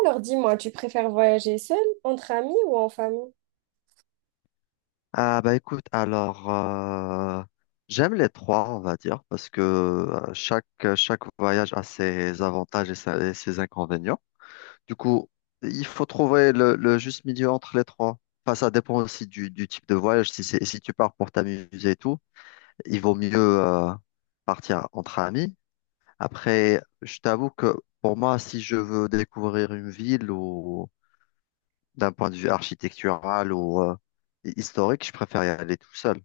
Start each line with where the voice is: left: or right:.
right: Alors dis-moi, tu préfères voyager seul, entre amis ou en famille?
left: Ah bah écoute, alors j'aime les trois, on va dire, parce que chaque, chaque voyage a ses avantages et ses inconvénients. Du coup, il faut trouver le juste milieu entre les trois. Enfin, ça dépend aussi du type de voyage. Si tu pars pour t'amuser et tout, il vaut mieux euh, partir entre amis. Après, je t'avoue que pour moi, si je veux découvrir une ville ou d'un point de vue architectural ou historique, je préfère y aller tout seul.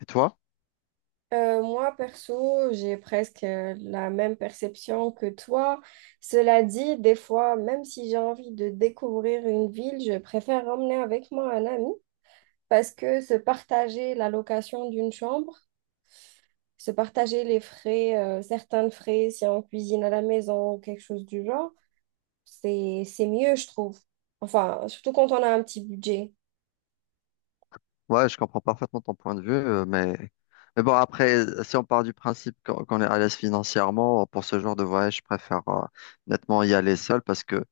left: Et toi?
right: Moi, perso, j'ai presque la même perception que toi. Cela dit, des fois, même si j'ai envie de découvrir une ville, je préfère emmener avec moi un ami parce que se partager la location d'une chambre, se partager les frais, certains frais si on cuisine à la maison ou quelque chose du genre, c'est mieux, je trouve. Enfin, surtout quand on a un petit budget.
left: Ouais, je comprends parfaitement ton point de vue, mais bon, après, si on part du principe qu'on est à l'aise financièrement, pour ce genre de voyage, je préfère nettement y aller seul parce que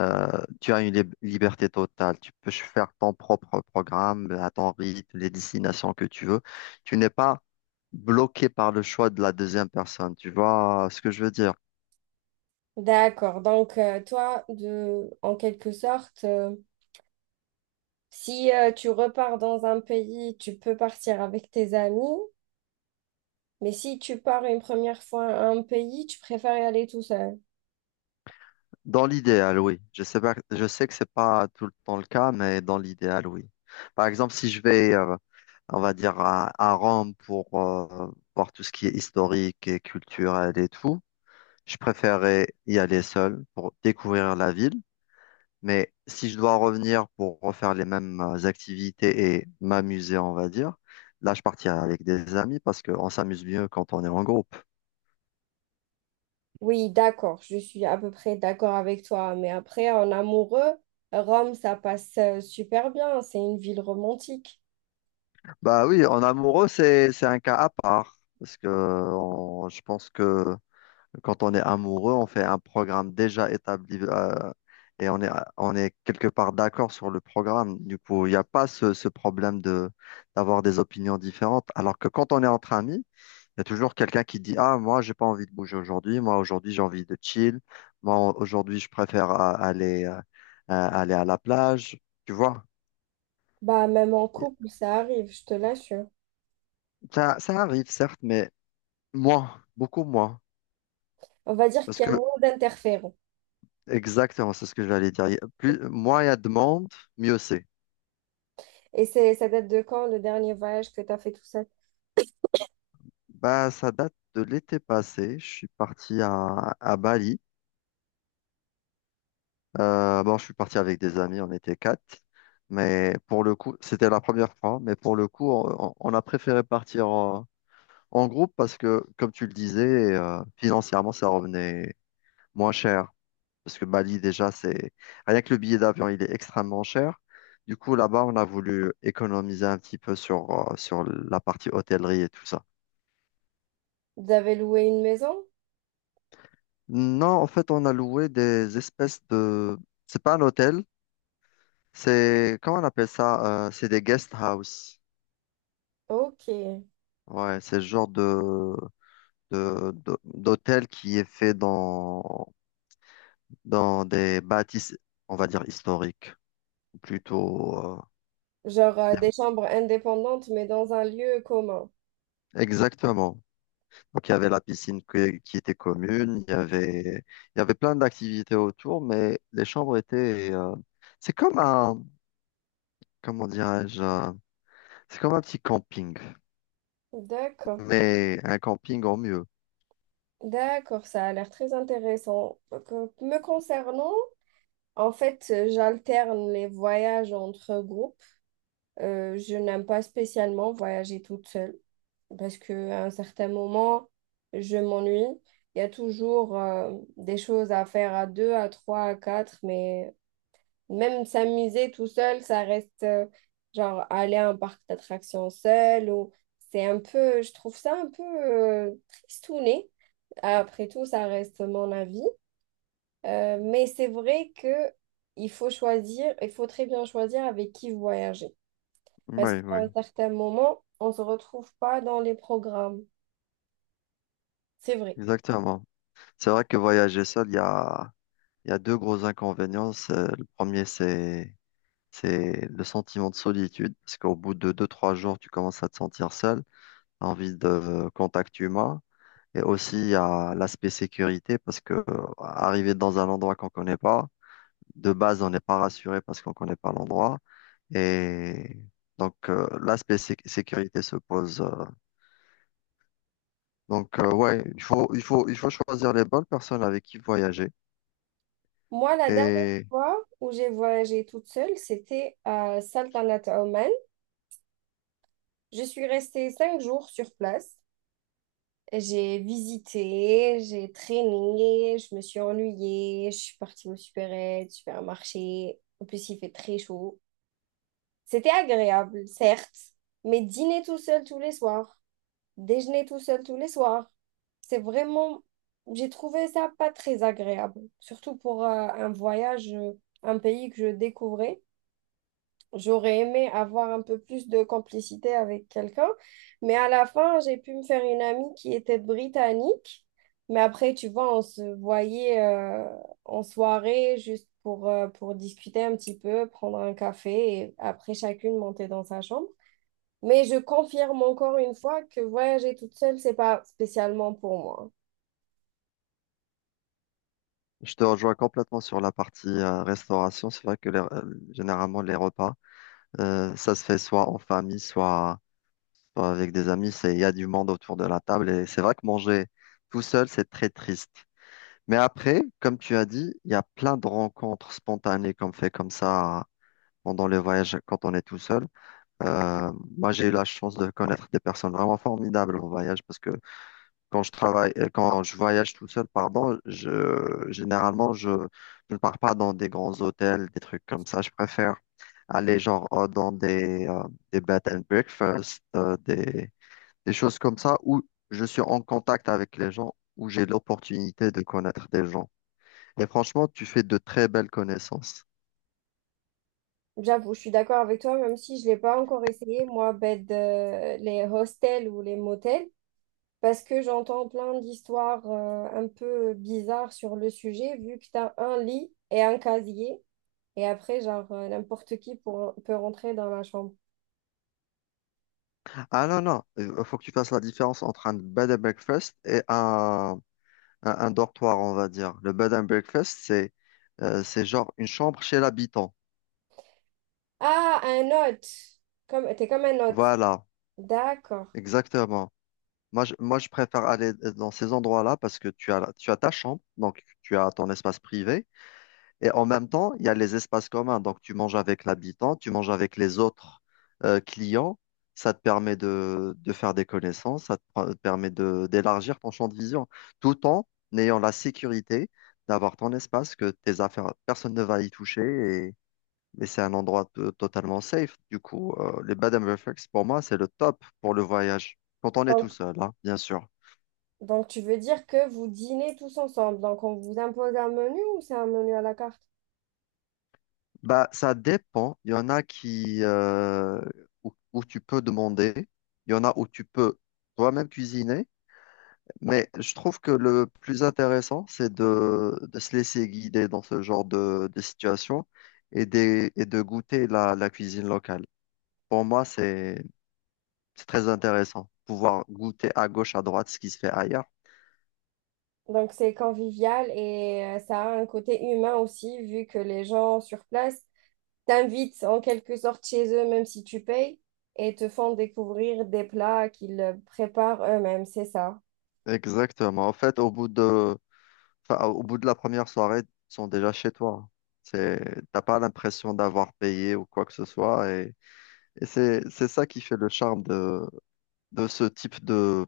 left: euh, tu as une liberté totale. Tu peux faire ton propre programme à ton rythme, les destinations que tu veux. Tu n'es pas bloqué par le choix de la deuxième personne. Tu vois ce que je veux dire?
right: D'accord. Donc, toi, en quelque sorte, si tu repars dans un pays, tu peux partir avec tes amis, mais si tu pars une première fois à un pays, tu préfères y aller tout seul.
left: Dans l'idéal, oui. Je sais pas, je sais que c'est pas tout le temps le cas, mais dans l'idéal, oui. Par exemple, si je vais, on va dire, à Rome pour voir tout ce qui est historique et culturel et tout. Je préférais y aller seul pour découvrir la ville. Mais si je dois revenir pour refaire les mêmes activités et m'amuser, on va dire, là, je partirai avec des amis parce qu'on s'amuse mieux quand on est en groupe.
right: Oui, d'accord. Je suis à peu près d'accord avec toi. Mais après, en amoureux, Rome, ça passe super bien. C'est une ville romantique.
left: Bah oui, en amoureux, c'est un cas à part. Je pense que quand on est amoureux, on fait un programme déjà établi et on est, on est quelque part d'accord sur le programme. Du coup, il n'y a pas ce problème de d'avoir des opinions différentes. Alors que quand on est entre amis, il y a toujours quelqu'un qui dit, ah, moi, j'ai pas envie de bouger aujourd'hui. Moi, aujourd'hui, j'ai envie de chill. Moi, aujourd'hui, je préfère aller, aller à la plage. Tu vois,
right: Bah, même en couple, ça arrive, je te l'assure.
left: ça arrive, certes, mais moins, beaucoup moins.
right: On va dire
left: Parce
right: qu'il y a
left: que,
right: moins d'interférences.
left: exactement, c'est ce que j'allais dire. Il y a plus, moins il y a de monde, mieux c'est.
right: Et c'est, ça date de quand, le dernier voyage que tu as fait tout seul?
left: Bah, ça date de l'été passé. Je suis parti à Bali. Bon, je suis parti avec des amis, on était quatre. Mais pour le coup, c'était la première fois. Mais pour le coup, on a préféré partir en groupe parce que, comme tu le disais, financièrement, ça revenait moins cher. Parce que Bali, déjà, c'est rien que le billet d'avion, il est extrêmement cher. Du coup, là-bas, on a voulu économiser un petit peu sur, sur la partie hôtellerie et tout ça.
right: Vous avez loué une maison?
left: Non, en fait, on a loué des espèces de... C'est pas un hôtel, c'est... Comment on appelle ça? C'est des guest house.
right: Ok.
left: Ouais, c'est le genre d'hôtel qui est fait dans, dans des bâtisses, on va dire, historiques. Ou plutôt...
right: Genre des
left: des-
right: chambres indépendantes, mais dans un lieu commun.
left: exactement. Donc, il y avait la piscine qui était commune, il y avait plein d'activités autour, mais les chambres étaient... c'est comme un... comment dirais-je? C'est comme un petit camping.
right: D'accord.
left: Mais un camping en mieux.
right: D'accord, ça a l'air très intéressant. Donc, me concernant, en fait, j'alterne les voyages entre groupes. Je n'aime pas spécialement voyager toute seule parce qu'à un certain moment, je m'ennuie. Il y a toujours des choses à faire à deux, à trois, à quatre, mais même s'amuser tout seul, ça reste genre aller à un parc d'attractions seul ou c'est un peu, je trouve ça un peu tristouné. Après tout, ça reste mon avis. Mais c'est vrai que il faut très bien choisir avec qui voyager. Parce
left: Oui,
right: qu'à un
left: oui,
right: certain moment, on ne se retrouve pas dans les programmes. C'est vrai.
left: exactement. C'est vrai que voyager seul, il y a deux gros inconvénients. Le premier, c'est le sentiment de solitude, parce qu'au bout de deux, trois jours, tu commences à te sentir seul, t'as envie de contact humain. Et aussi, il y a l'aspect sécurité, parce que arriver dans un endroit qu'on connaît pas, de base, on n'est pas rassuré parce qu'on connaît pas l'endroit. Et donc, l'aspect sécurité se pose. Donc, ouais, il faut, il faut, il faut choisir les bonnes personnes avec qui voyager.
right: Moi, la dernière
left: Et
right: fois où j'ai voyagé toute seule, c'était à Saltanat Oman. Je suis restée 5 jours sur place. J'ai visité, j'ai traîné, je me suis ennuyée, je suis partie au supermarché. En plus, il fait très chaud. C'était agréable, certes, mais dîner tout seul tous les soirs, déjeuner tout seul tous les soirs, c'est vraiment... J'ai trouvé ça pas très agréable, surtout pour un voyage, un pays que je découvrais. J'aurais aimé avoir un peu plus de complicité avec quelqu'un, mais à la fin, j'ai pu me faire une amie qui était britannique. Mais après, tu vois, on se voyait en soirée juste pour discuter un petit peu, prendre un café et après chacune monter dans sa chambre. Mais je confirme encore une fois que voyager toute seule, c'est pas spécialement pour moi.
left: je te rejoins complètement sur la partie restauration. C'est vrai que généralement, les repas, ça se fait soit en famille, soit, soit avec des amis. C'est, il y a du monde autour de la table. Et c'est vrai que manger tout seul, c'est très triste. Mais après, comme tu as dit, il y a plein de rencontres spontanées qu'on fait comme ça pendant le voyage quand on est tout seul. Euh, Moi, j'ai eu la chance de connaître des personnes vraiment formidables au voyage parce que quand je voyage tout seul, pardon, généralement, je ne pars pas dans des grands hôtels, des trucs comme ça. Je préfère aller genre dans des bed and breakfast, des choses comme ça où je suis en contact avec les gens, où j'ai l'opportunité de connaître des gens. Et franchement, tu fais de très belles connaissances.
right: J'avoue, je suis d'accord avec toi, même si je l'ai pas encore essayé, moi, les hostels ou les motels. Parce que j'entends plein d'histoires un peu bizarres sur le sujet, vu que tu as un lit et un casier, et après, genre, n'importe qui peut rentrer dans la chambre.
left: Ah non, non, il faut que tu fasses la différence entre un bed and breakfast et un dortoir, on va dire. Le bed and breakfast, c'est genre une chambre chez l'habitant.
right: Ah, un hôte! Comme, t'es comme un hôte.
left: Voilà,
right: D'accord.
left: exactement. Moi, je préfère aller dans ces endroits-là parce que tu as, tu as ta chambre, donc tu as ton espace privé, et en même temps, il y a les espaces communs. Donc, tu manges avec l'habitant, tu manges avec les autres clients. Ça te permet de faire des connaissances, ça te permet de, d'élargir ton champ de vision, tout en ayant la sécurité d'avoir ton espace, que tes affaires, personne ne va y toucher, mais c'est un endroit totalement safe. Du coup, les Bed and Breakfast, pour moi, c'est le top pour le voyage. Quand on est tout
right: Donc,
left: seul, hein, bien sûr.
right: donc, tu veux dire que vous dînez tous ensemble. Donc, on vous impose un menu ou c'est un menu à la carte?
left: Bah, ça dépend. Il y en a qui, où, où tu peux demander. Il y en a où tu peux toi-même cuisiner. Mais je trouve que le plus intéressant, c'est de se laisser guider dans ce genre de situation et et de goûter la cuisine locale. Pour moi, c'est très intéressant. Pouvoir goûter à gauche, à droite ce qui se fait ailleurs.
right: Donc, c'est convivial et ça a un côté humain aussi, vu que les gens sur place, t'invitent en quelque sorte chez eux, même si tu payes, et te font découvrir des plats qu'ils préparent eux-mêmes, c'est ça.
left: Exactement. En fait, enfin, au bout de la première soirée, ils sont déjà chez toi. C'est, t'as pas l'impression d'avoir payé ou quoi que ce soit. C'est ça qui fait le charme de ce type de,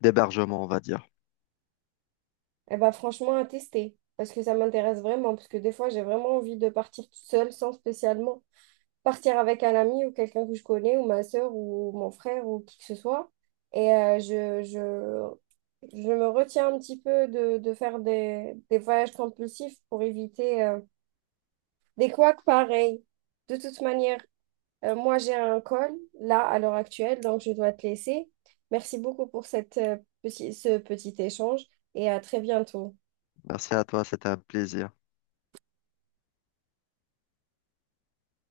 left: d'hébergement, on va dire.
right: Et bah franchement, à tester, parce que ça m'intéresse vraiment, parce que des fois, j'ai vraiment envie de partir toute seule, sans spécialement partir avec un ami ou quelqu'un que je connais, ou ma soeur, ou mon frère, ou qui que ce soit. Et je me retiens un petit peu de faire des voyages compulsifs pour éviter des couacs pareils. De toute manière, moi, j'ai un call là à l'heure actuelle, donc je dois te laisser. Merci beaucoup pour cette, ce petit échange et à très bientôt.
left: Merci à toi, c'était un plaisir.